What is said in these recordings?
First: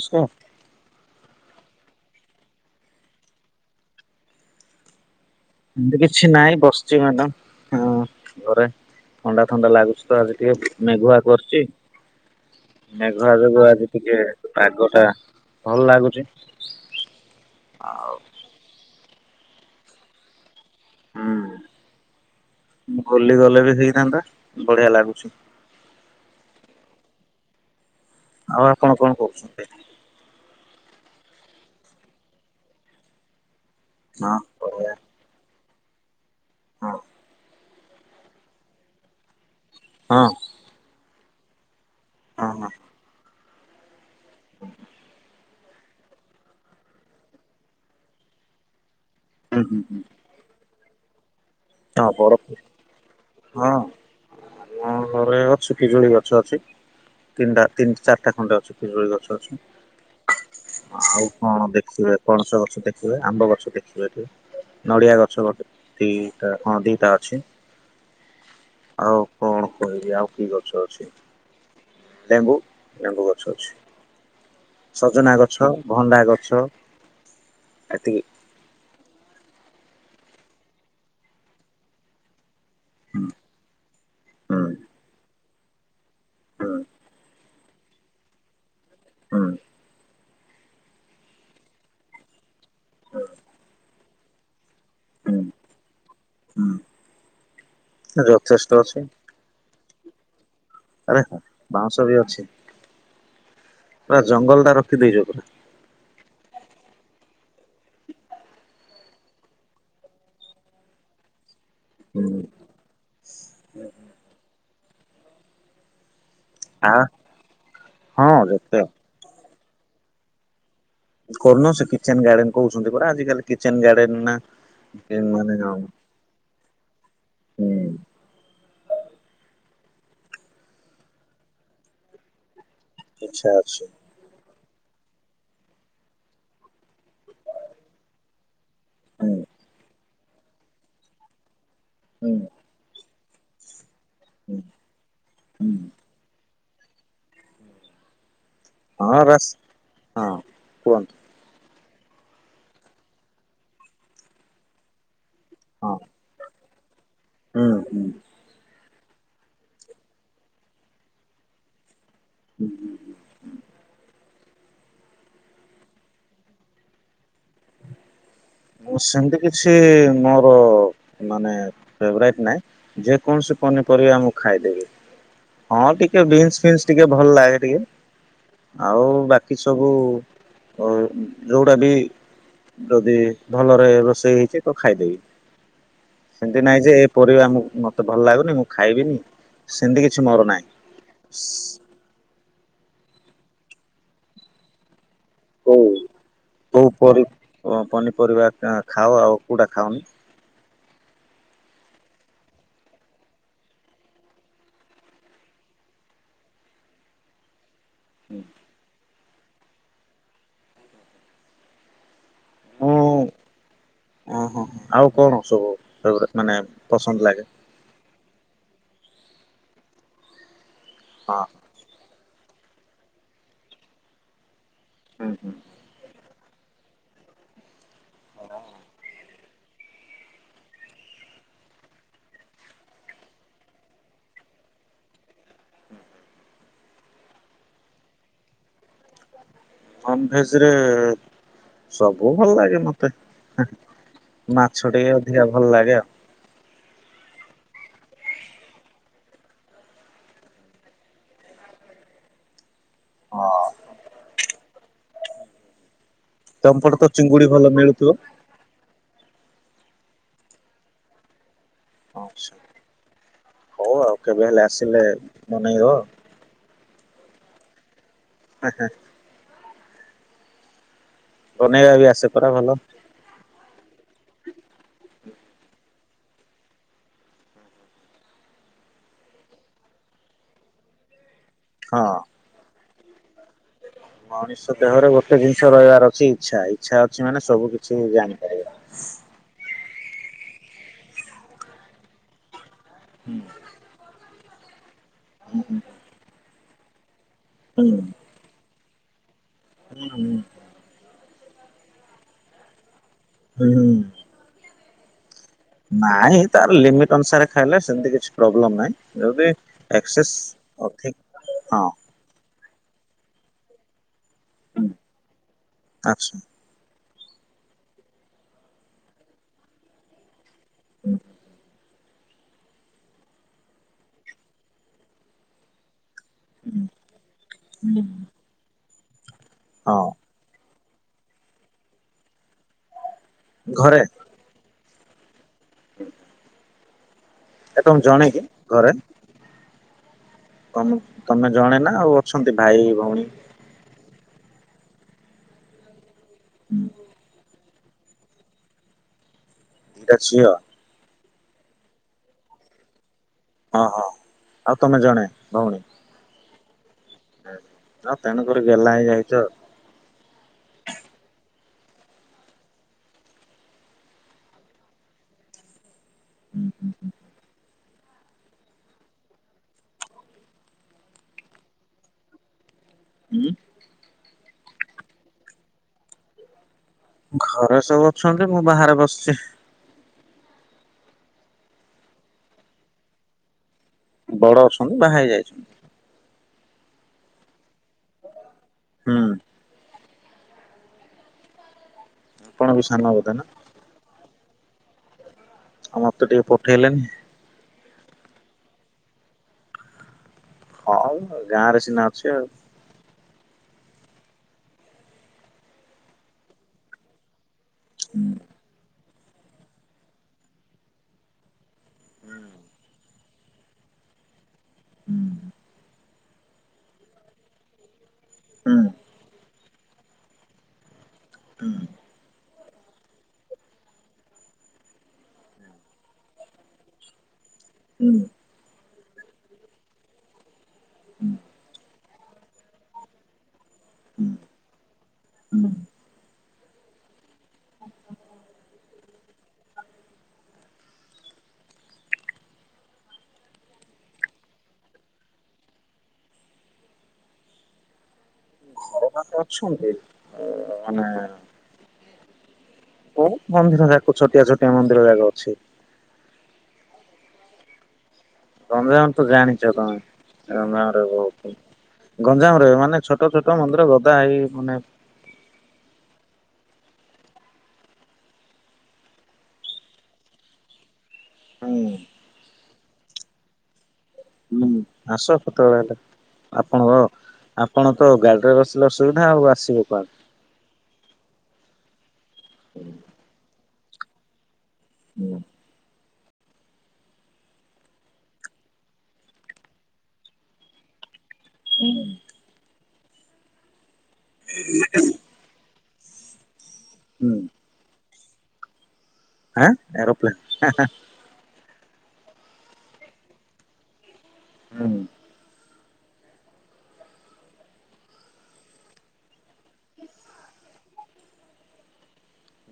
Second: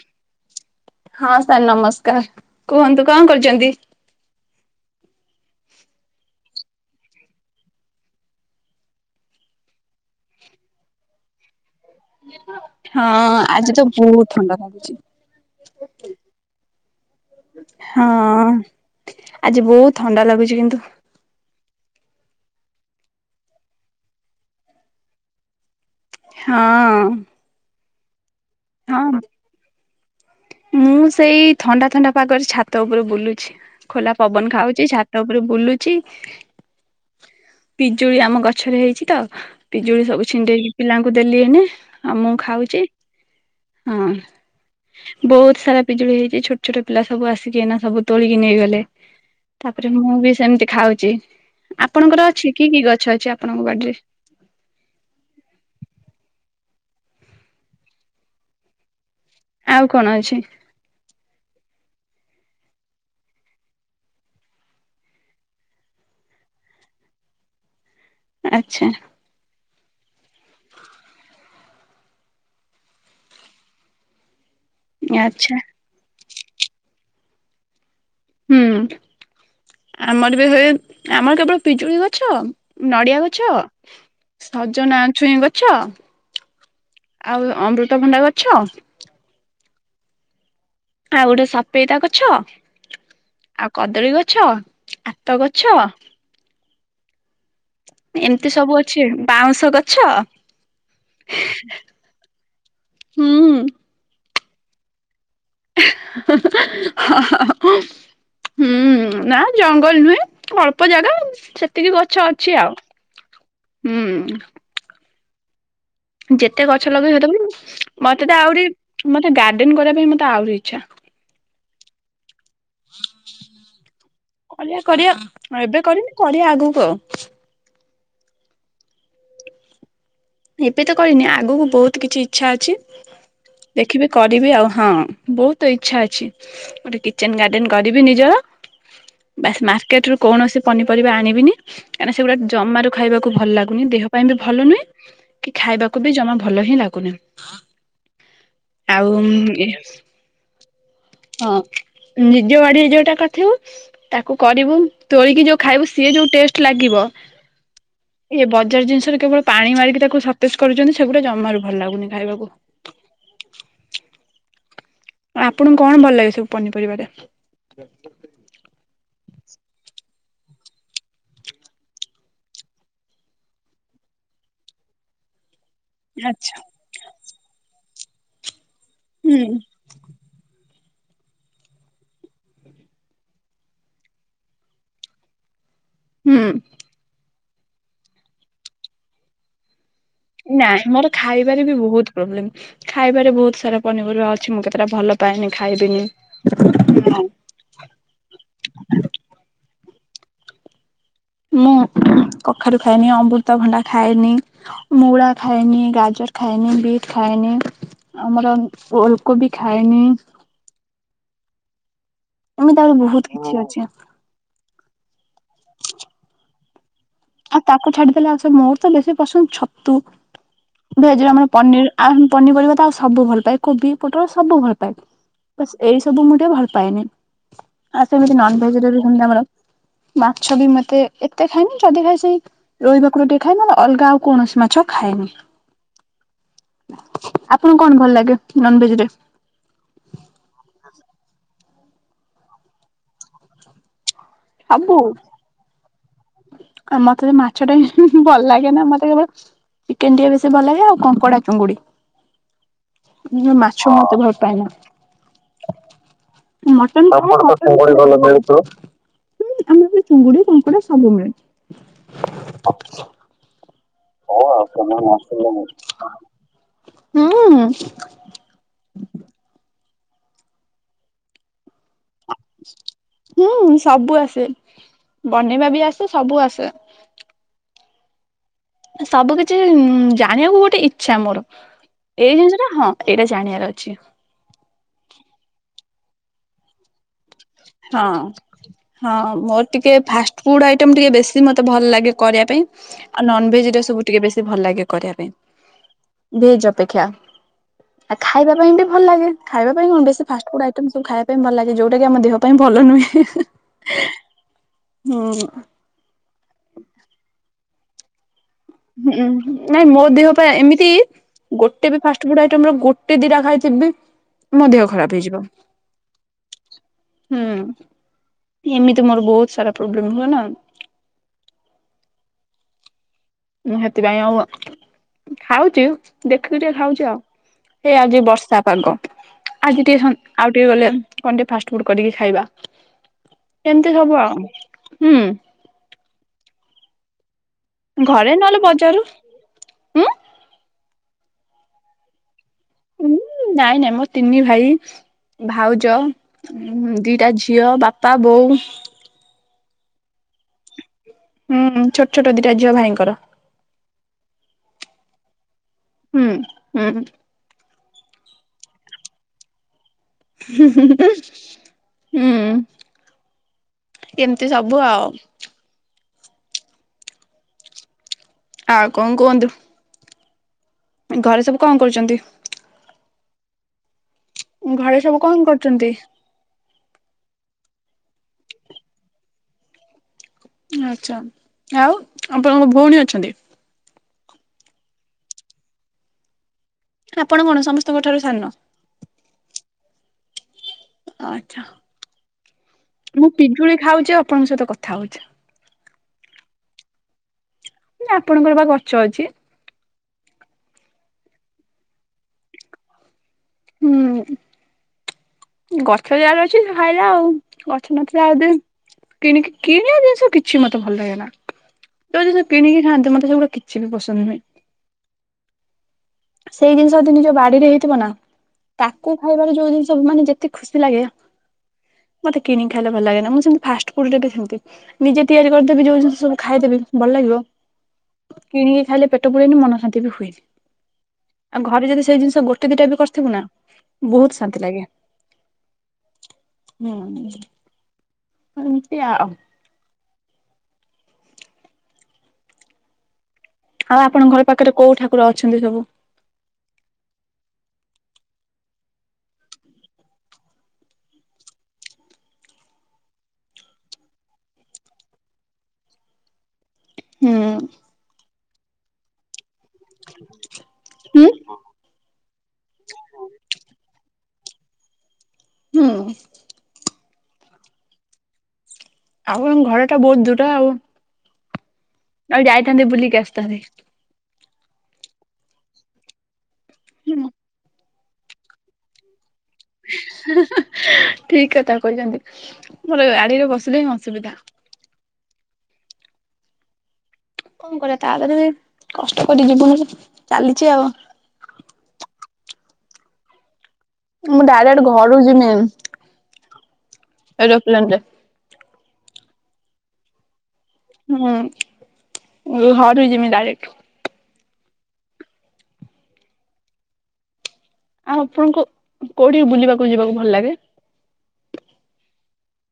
ଆସ୍କା। ହଁ ସାର୍ ନମସ୍କାର କୁହନ୍ତୁ କଣ କରୁଛନ୍ତି ଏମତି କିଛି ନାହିଁ ବସିଛି ମାଡାମ ହଁ। ଘରେ ଥଣ୍ଡା ଥଣ୍ଡା ଲାଗୁଛି ତ ଆଜି ଟିକେ ପିକ୍ନିକିୱାର୍କ କରୁଚି। ହଁ ମେଘଆ ଯୋଗୁ ତ ଆଜି ଟିକେ ବହୁତ ଥଣ୍ଡା ଲାଗୁଛି। ପାଗଟା ଭଲ ଲାଗୁଚି। ହଁ ଆଜି ବହୁତ ଥଣ୍ଡା ଲାଗୁଛି କିନ୍ତୁ। ହୁଁ। ବୁଲି ଗଲେ ବି ହେଇଥାନ୍ତା ବଢିଆ ଲାଗୁଛି। ହଁଅ। ଆଉ ଆପଣ କଣ କହୁଛନ୍ତି? ମୁଁ ସେଇ ଥଣ୍ଡା ଥଣ୍ଡା ପାଗରେ ଛାତ ଉପରେ ବୁଲୁଛି। ଖୋଲା ହଁ ପବନ ଖାଉଛି ବଢିଆ ଛାତ ଉପରେ ବୁଲୁଛି। ହଁ। ପିଜୁଳି ଆମ ଗଛରେ ହେଇଛି ତ ପିଜୁଳି ହଁ ସବୁ ଛିଣ୍ଡେଇକି ପିଲାଙ୍କୁ ଦେଲି ଏହିନେ। ହଁ ମୁଁ ଖାଉଛି। ହଁ। ବହୁତୁ ସାରା ପିଜୁଳି ହେଇଛି ଛୋଟ ଛୋଟ ପିଲା ସବୁ ଆସିକିନା ସବୁ ତୋଳିକି ନେଇଗଲେ। ହୁଁ ହୁଁ ତାପରେ ହୁଁ ମୁଁ ବି ସେମିତି ଖାଉଛି। ହଁ ଆପଣଙ୍କର ବରଫ ଅଛି କି କି ଗଛ ଅଛି ଆପଣଙ୍କ ବାଡିରେ? ହଁ ଘରେ ଅଛି ପିଜୁଳି ଗଛ ଅଛି। ତିନିଟା ତିନ ଚାରିଟା ଖଣ୍ଡେ ଅଛି ପିଜୁଳି ଗଛ ଅଛି ଆଉ କଣ ଅଛି? ଆଉ କଣ ଦେ ଦେଖିବେ ପଣସ ଗଛ ଦେଖିବେ ଆମ୍ବ ଗଛ ଦେଖିପାରିବେ ନଡିଆ ଗୋଟେ ତି ଟା ହଁ ଦିଟା ଅଛି ଆଚ୍ଛା ଆଉ କଣ? କହିବି ଆଉ କି ଗଛ ଅଛି ଲେମ୍ବୁ ଲେମ୍ବୁ ଗଛ ଅଛି। ସଜନା ଆଚ୍ଛା ଗଛ ଭଣ୍ଡା ଗଛ ଏତିକି ହୁଁ ଆମର ବି ହୁଏଏ ଆମର କେବଳ ପିଜୁଳି ଗଛ, ନଡିଆ ଗଛ, ହୁଁ ସଜନା ଛୁଇଁ ଗଛ ହୁଁ ଆଉ ଅମୃତ ଭଣ୍ଡା ଗଛ। ହୁଁ ଆଉ ଗୋଟେ ସଫେଇତା ଗଛ ଆଉ କଦଳୀ ଗଛ। ଆତ ଗଛ। ହଁ। ଏମିତି ସବୁ ଅଛି ବାଉଁଶ ଗଛ। ଆରେ ବାଉଁଶ ବି ଅଛି ହୁଁ ପୁରା ଜଙ୍ଗଲ ଟା ରଖିଦେଇଛ ତୁମେ। ହଁ-ହଁ-ହଁ। ହୁଁ ନା ଜଙ୍ଗଲ ନୁହେଁ ଅଳ୍ପ ଜାଗା ସେ। ଏତିକି ଗଛ ହୁଁ ଅଛି ଆଉ ହୁଁ। ଯେତେ ଗଛ ଆ ଲଗେଇ ସେତେବେଳେ ମତେ ହଁ ତ ଆହୁରି ଯେତେ ମତେ ଗାର୍ଡେନ କରିବା ପାଇଁ ମତେ ଆହୁରି। ଆଚ୍ଛା। କରୁନ ସେ କିଚେନ ଗାର୍ଡେନ କହୁଛନ୍ତି ପରା ଆଜି କାଲି କିଚେନ ଗାର୍ଡେନ ନା। କ ମାନେ କରିବା ଏବେ ହୁଁ କରିନି କରିବା ଆଗକୁ ଆଉ। ଏବେ ତ କରିନି ଆଗକୁ ବହୁତ କିଛି ଇଚଛା ଅଛି ଇଚ୍ଛା ଅଛି ଦେଖିବି କରିବି ଆଉ। ହଁ ବହୁତ ଇଚ୍ଛା ଅଛି ଗୋଟେ କିଚେନ ଗାର୍ଡେନ କରିବି ନିଜର। ହୁଁ ବାସ୍ ମାର୍କେଟ ରୁ କୌଣସି ପନିପରିବା ଆଣିବିନି କାହିଁକିନା ହୁଁ ସେଗୁଡା ଜମାରୁ ଖାଇବାକୁ। ଭଲ ଲାଗୁନି ଦେହ ପାଇଁ ବି ହୁଁ ଭଲ ନୁହେ କି ହୁଁ ଖାଇବାକୁ ବି ଜମା। ଭଲ ହିଁ ଲାଗୁନି ଆଉ। ହଁ ବାସ୍ ହଁ କୁହନ୍ତୁ ହଁ ନିଜ ବାଡିରେ ଯୋଉଟା କରିଥିବୁ ତାକୁ କରିବୁ। ତୋଳିକି ଯୋଉ ଖାଇବୁ ହଁ ସିଏ ଯୋଉ ଟେଷ୍ଟ ଲାଗିବ ହୁଁ ହୁଁ ବଜାର ଜିନିଷ। କେବଳ ପାଣି ମାରିକି ତାକୁ ସତେଜ କରୁଛନ୍ତି ସେଗୁଡା ଜମାରୁ ଭଲ ଲାଗୁନି। ଖାଇବାକୁ। [inaudible] ଆପଣଙ୍କୁ କଣ ଭଲ ଲାଗେ ସବୁ ପନିପରିବାରେ। ମୁଁ ସେମିତି କିଛି ମୋର ମାନେ ଫେବରାଇଟ ନାହିଁ ଯେକୌଣସି। ପନିପରିବା ମୁକ ଖାଇଦେବି। ହଁ ଟିକେ ଆଚ୍ଛା ବିନ୍ସ ଫିନ୍ସ ଟିକେ ଭଲ ଲାଗେ ଟିକେ ଆଉ ହୁଁ ବାକି ସବୁ। ହ ଯୋଉଟା ବି ଯଦି। ଭଲରେ ରୋଷେଇ ହେଇଛି ତ ଖାଇଦେବି ହୁଁ। ସେମତି ନହିଁ ଯେ ଏ ପରିବା ମୁଁ। ମତେ ଭଲ ଲାଗୁନି ମୁଁ ଖାଇବିନି। ସେମିତି କିଛି ମୋର ନାହିଁ। ନା ମୋର ଖାଇବାରେ ବି ବହୁତ ପ୍ରୋବ୍ଲେମ୍। ଖାଇବାରେ ବହୁତ ସାରା ପନିର ଅଛି ମୁଁ କେତେଟା ଭଲ। ପାଏନି ହ ଖାଇବିନି। କୋଉ ପନିପରିବା ଖାଅ ଆଉ କୋଉଟା। ଖାଅ। ମୁଁ। କଖାରୁ ଖାଏନି ଅମୃତଭଣ୍ଡା ଖାଏନି ମୂଳା ଖାଏନି ଗାଜର ଖାଏନି ବିଟ୍ ଖାଏନି। ଖଏନି ଆମର ଓଲକୋବି ଖାଏନି। ଏମିତି ହଁ ଆହୁରି ବହୁତ କିଛି ଅଛି ଓ ହୋ ଆଉ କଣ ସବୁ ମାନେ। ପସନ୍ଦ ଲାଗେ? ଆଉ ତାକୁ ଛାଡିଦେଲେ ମୋର ତ ବେଶୀ ପସନ୍ଦ ଛତୁ। ଭେଜରେ ହଁ ଆମର ପନିର ଆଉ ପନିର ପରିବା ତ ଆ ସବୁଲ ପାଏ କୋବି ପଟଳ ସବୁ ଭଲ ପାଏ। ବ ଏଇ ସବୁ ମୁଁ। ଭଲ ପାଏନି ଆଉ ସେମିତି ନନ ଭେଜରେ ବି ଆମର। ମାଛ ବି ମତେ ଏତେ ଖାଇନି ଯଦି ଖାଏ। ସେ ରୋହି ଭାକୁର ଟିକେ ଖାଏ ନେ ଅଲଗା ଆଉ କୌଣସି ମାଛ ଖାଏନି। ଆପଣଙ୍କୁ କଣ ଭଲ ଲାଗେ ନନଭେଜ ରେ। ନନ ଭେଜରେ ସବୁ ଭଲ ଲାଗେ ମତେ। ମାଛ ଟିକ ଅଧିକା ଭଲ ଲାଗେ ଆଉ। ଆ ମତେ ମାଛ ଟା ଭଲ ଲାଗେ ନା ମତେ କେବଳ। ଚିକେନ ଟେ ବେଶୀ ଭଲ ଲାଗେ ଆଉ କଙ୍କଡା ଚୁଙ୍ଗୁଡି। ହଁ। ମାଛର ମତେ ଭର ପାଇଏନା। ତମପଟେ ମଟନ। ତ [unintelligible] ଚିଙ୍ଗୁଡି ଭଲ ହୁଁ ମିଳୁଥିବ? ଆମର ଚୁଙ୍ଗୁଡି କଙ୍କଡା ସବୁ ମିଳେ। ହଁ ହଉ ଆଉ କେବେ ହେଲେ ଆସିଲେ ବନେଇବ [unintelligible] ହୁଁ। ଆଚ୍ଛା। ବନେଇବା ବି ଆସେ ପରା ଭଲ। ହୁଁ ହୁଁ ସବୁ ଆସେ। ବନେଇବା ବି ଆସେ ସବୁ ଆସେ। ସବୁ କିଛି ଜାଣିବାକୁ ଗୋଟେ ଇଚ୍ଛା ମୋର ହଁ। ଏଇ ଜିନିଷଟା ହଁ। ଏଇଟା ଜାଣିବାର ଅଛି। ମଣିଷ ଦେହରେ ଗୋଟେ ଜିନିଷ ରହିବାର ଅଛି ଇଚ୍ଛା। ଇଚ୍ଛା ଅ ହଁ ହଁ ମୋର ଟିକେ ଫାଷ୍ଟଫୁଡ ଆଇଟମ୍ ଟିକେ ବେଶୀ ମୋତେ ଭଲ ଲାଗେ କରିବା ପାଇଁ। ଆଉ ନନଭେଜ ରେ ସବୁ ଟିକେ ବେଶୀ ଭଲ ଲାଗେ। କରିବା ପାଇଁ। ଭେଜ ଅପେକ୍ଷା, ହୁଁ ଆ ଖାଇବା ପାଇଁ ବି ଭଲ ଲାଗେ । ଖାଇବା ପାଇଁ ହୁଁ କଣ ବେଶି ହୁଁ ଫାଷ୍ଟଫୁଡ ଆଇଟମ୍ ସବୁ ଖାଇବା ପାଇଁ ଭଲ ଲାଗେ। ଯଉଟା କି ଆମ ଦେହ ପାଇଁ ଭଲ ନୁହେଁ। ହୁଁ। ହୁଁ। ନାଇଁ ତାର ଲିମିଟ୍ ଅନୁସାରେ ଖାଇଲେ ସେମିତି କିଛି ପ୍ରୋବ୍ଲେମ ନାହିଁ ହୁଁ ଯଦି ନାଇଁ ମୋ ଦେହ ଏକ୍ସେସ୍ ପାଇଁ ଏମିତି ଅଧିକ ହଁ ଗୋଟେ ବି ଫାଷ୍ଟ ଫୁଡ ଆଇଟମ ର ଗୋ ଗୋଟେ ଦିଟା ଖାଇଥିବି ମୋ ଦେହ ଖରାପ ହେଇଯିବ। ଆଚ୍ଛା ହୁଁ ଏମିତି ମୋର ବହୁତ ସାରା ପ୍ରୋବ୍ଲେମ ହୁଏ ନା। [inaudible] ମୁଁ ସେଥିପାଇଁ ଆଉ ଖାଉଛି ଦେଖିକି ଟିକେ ଖାଉଛି ଆଉ। ଏ ଆଜି ବର୍ଷା ପାଗ ଆଜି ଟିକେ ହଁ ଆଉ ଟିକେ ଗଲେ କଣ ଟିକେ ଫାଷ୍ଟ ଫୁଡ କରିକି ଖାଇବା। କେମିତି ଘରେ ହବ ଆଉ। ହୁଁ। [inaudible] ଏ ତମ ଜଣେ ଘରେ କିି ନହେଲେ ଘରେ? ବଜାରରୁ ଉଁ [unintelligible] ତମେ ଜଣେ ନା ଆଉ ଅଛନ୍ତି ଭାଇ ଉଁ ଭଉଣୀ? ନାଇଁ ନାଇଁ ମୋ ତିନି ଭାଇ ଭାଉଜ ଦିଟା ଝିଅ ବା ପା ବୋଉ ଦିଟା ଝିଅ। ହୁଁ ଛୋଟ ଛୋଟ ଦିଟା ଝିଅ ଭାଇଙ୍କର। ଓ ହ ଆଉ ତମେ ଜଣେ ଭଉଣୀ? ହୁଁ ହୁଁ ତେଣୁକରି ଗେହ୍ଲା ହେଇ ଯାଇଚ। ହୁଁ। ଏମିତି ସବୁ ଆଉ। [inaudible] ଆଉ କଣ କୁହନ୍ତୁ? ଘରେ ସବୁ କଣ କରୁଛନ୍ତି? ଉଁ। ଘରେ ସବୁ କଣ କରୁଛନ୍ତି? ଘରେ ସବୁ ଅଛନ୍ତି ମୁଁ ବାହାରେ ବସିଚି। ଆଚ୍ଛା, ଆଉ ଆପଣଙ୍କ ଭଉଣୀ ଅଛନ୍ତି? ବଡ଼ ଅଛନ୍ତି ବାହା ହେଇ ଯାଇଛନ୍ତି। ଆପଣ କଣ ସମସ୍ତଙ୍କ ଠାରୁ ସାନ? ହୁଁ। ଆଚ୍ଛା, ଆପଣ ବି ସାନ ମୁଁ ବୋଧେ ନା ପିଜୁଳି ଖାଉଛି ଆଉ ଆପଣଙ୍କ ସହିତ କଥା ହଉଛି। ଆ ମତେ ଟିକେ ପଠେଇଲେନି। ନା ଆପଣଙ୍କର ବା ଗଛ ଅଛି। ହଁ ଗାଁ ରେ ସିନା ଅଛି ଆଉ ହୁଁ। ଗଛ ଯାହାର ଅଛି ସିଏ ଖାଇଲା ଆଉ। ଗଛ ନଥିଲା ହୁଁ ଆଉ ଯିଏ କିଣିକି କିଣିବା ଜିନିଷ କିଛି ମତେ ଭଲ ଲାଗେ ନା। ଯଦି ସେ କିଣିକି ଖଆନ୍ତେ ମତେ ସେଗୁଡା କିଛି ବି ପସନ୍ଦ ନୁହେଁ। ହୁଁ। ସେଇ ଜିନିଷ ଯଦି ନିଜ ବାଡ଼ିରେ ହେଇଥିବ ନା ହୁଁ ତାକୁ ଖାଇବାରେ ଯୋଉ ଜିନିଷ ସବୁ ମାନେ ଯେତେ ଖୁସି ଲାଗେ। ହୁଁ। କିଣିି ଖାଇଲେ ଭଲ ଲାଗେନା ମୁଁ ସେମିତି ଫାଷ୍ଟଫୁଡ ରେ ସେମିତି ନିଜେ ତିଆରି କରିଦେବି ଯଉ ଜିନିସ ସବୁ ଖାଇଦେବି ଭଲ ଲାଗିବ। କିଣିକି ଖାଇଲେ ପେଟ ପୁରେନି ମନ ଶାନ୍ତି ବି ହୁଏନି ଆଉ ଘରେ ଯଦି ସେ ସେ ଜିନିଷ ଗୋଟେ ଦିଟା ବି କରିଥିବୁ ନା ବହୁତ ଶାନ୍ତି ଲାଗେ। ହୁଁ ହୁଁ ସେମିତି ଆଉ। ଆଉ ଆପଣଙ୍କ ଘର ପାଖରେ କୋଉ ଠାକୁର ଅଛନ୍ତି ସବୁ? ଘର ପାଖେ ଅଛନ୍ତି ମାନେ ଓ ମନ୍ଦିର ଛୋଟିଆ ଛୋଟିଆ ମନ୍ଦିର ଜାକ ଅଛି ହୁଁ। ରଞଜନ ତୁ ଜାଣିଛ ଚ ତମେ କ ଗାଁ ରେ ହୁଁ ବହୁ ଗଞ୍ଜାମ ରେ ମାନେ ଛୋଟ ଛୋଟ ମନ୍ଦିର ଗଦା ହେଇ ମାନେ ହୁଁ। ଆଉ ଏ ଘର ତ ବୋହୁତ ଦୂର ଆଉ। ହୁଁ। ଆଉ ଯାଇଥାନ୍ତି ବୁଲିିକି ଆସିଥାନ୍ତି। ହୁଁ ଆସ କେତବେଳେ ହେଲା ଆପଣ ହୁଁ ଆପଣ ତ ଗାଡ଼ିରେ ବସିଲେ ଅସୁବିଧା ଆଉ ଆ ଠିକ କଥା କହିଛନ୍ତି ମୋର ଗାଡ଼ିରେ ବସିଲେ ହିଁ ଅସୁ ସୁବିଧା। ହୁଁ। କଣ କରିବା ତା ଦେହରେ ବି କଷ୍ଟ କରି ଜୀବନରେ ଚାଲିଛି ଆଉ। ହୁଁ। ମୁଁ ଡାଇରେକ୍ଟ ଘରକୁ ଯିମି ହୁଁ ଏରୋପ୍ଲେନ ରେ। ଆଁ ଏରୋପ୍ଲେନ୍। ହୁଁ ଘରକୁ ଯିମି ଡାଇରେକ୍ଟ । ହୁଁ । ଆଉ ଆପଣଙ୍କୁ କୋଉଠି ବୁଲିବାକୁ ଯିବାକୁ ଭଲ ଲାଗେ?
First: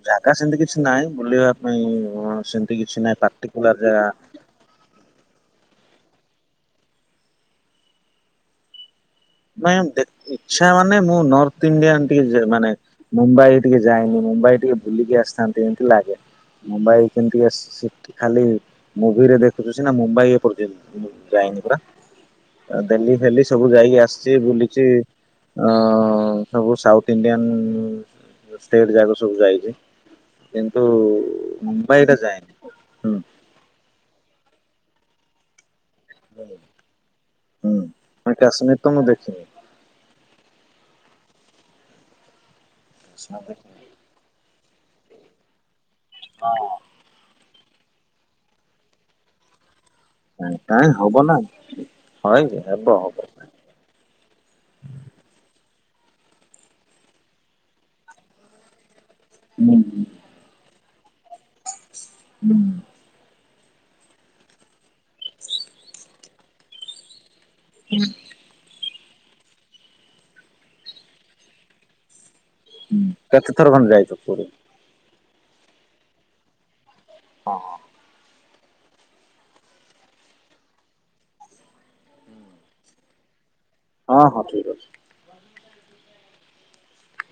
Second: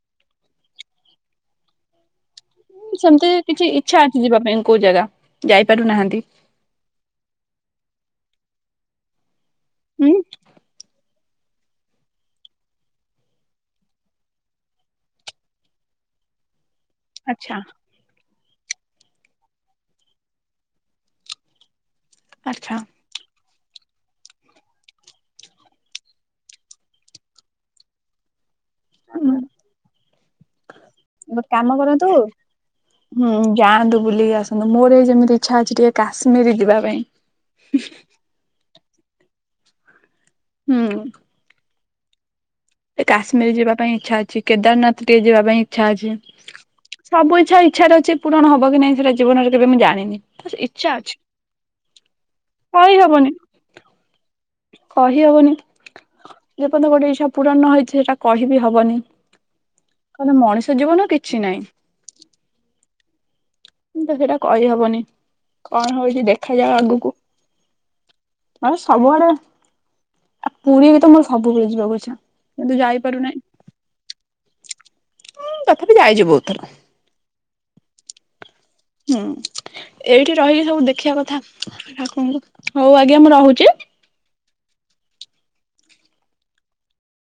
ଜାଗା ସେମିତି କିଛି ନାହିଁ ବୁଲିବା ପାଇଁ। ସେମିତି କିଛି ନାହିଁ ସେମିତି କିଛି ପାର୍ଟିକୁଲାର ଇଚ୍ଛା ଜାଗା। ଅଛି ଯିବା ପାଇଁ କୋଉ ଜାଗା? ଯାଇପାରୁନାହାନ୍ତି। ମ ହୁଁ ଇଚ୍ଛା ମାନେ ମୁଁ ନ ଥ ଇଣ୍ଡିଆ ଟିକେ ମାନେ ମୁମ୍ବାଇ ଟିକେ ଯାଇନି ମୁମ୍ବାଇ ଟିକେ ବୁଲିକି ଆସିଥାନ୍ତି ଏମିତି ଲାଗେ। ମୋବାଇଲ କେମିତି ଆଚ୍ଛା ଖାଲି ମୁଭିରେ ଦେଖୁଛୁ ନା ମୁମ୍ବାଇ ଏପ ଯାଇନି ପୁରା ଆଚ୍ଛା। ଡେଲି ସବୁ ଯାଇକି ଆସିଛି ବୁଲିଛି ଅ ସବୁ ସାଉଥ ଇଣ୍ଡିଆନ୍ ଷ୍ଟେଟ୍ ଯାକ ସବୁ ଯାଇଛି। କିନ୍ତୁ ଗୋଟେ କାମ ମୁମ୍ବାଇ କରନ୍ତୁ ଟା ଯାଇନି। ହୁଁ ଯାଆନ୍ତୁ ବୁଲିକି ଆସ ନ୍ତୁ ମୋର ଯେମିତି ଇଚ୍ଛା ଅଛି ଟିକେ କାଶ୍ମୀର ଯିବା ପାଇଁ। ହୁଁ ଆ କାଶ୍ମୀର ତ ମୁଁ ଦେଖିନି। ହୁଁ। କାଶ୍ମୀର ଯିବା ପାଇଁ ଇଚ୍ଛା ଅଛି କେଦାରନାଥ ଟିକେ ଯିବା ପାଇଁ ଇଚ୍ଛା ଅଛି ସବୁ ଇଚ୍ଛା ଇଚ୍ଛାରେ ଅଛି ପୂରଣ ହବ କି ନାଇଁ ସେଟା ଜୀବନରେ କେବେ ମୁଁ ଜାଣିନି। କାଇଁ ଇଚ୍ଛା ଅଛି ହବ ନା ହଏ ହବ କହି ହବ। ହବନି। କହିହବନି ଯେପର୍ଯ୍ୟ ଗୋଟେ ଇଚଛା ପୁରଣ ହେଇଛି ସେଇଟା କହିିବି ହବନି। କହଲେ ମଣିଷ ଜୀବନ କିଛି ନହିଁ। କିନ୍ତୁ ସେଇଟା କହିହବନି କଣ ହଉଛି ଦେଖାଯାଅ ଆଗକୁ। ହୁଁ। ମ ସବୁଆଡେ ପୁରୀ ବି ତମର ସବୁବେଳେ ଯିବାକୁ ଇଚ୍ଛା। କିନ୍ତୁ ହଁ ଯାଇପାରୁନାହିଁ କେତେ ଥର ଖଣ୍ଡେ ଯାଇଛ ପୁରୀ। ତଥାପି ଯାଇଛି ବହୁତଥର। ହଁ ହଁ। ହୁଁ। ଏଇଠି ରହିକି ସବୁ ଦେଖିବା କଥା ଠାକୁରଙ୍କୁ ହଉ ଆଜ୍ଞା ମୁଁ ରହୁଛି। ହଁ ହଁ ଠିକ ଅଛି।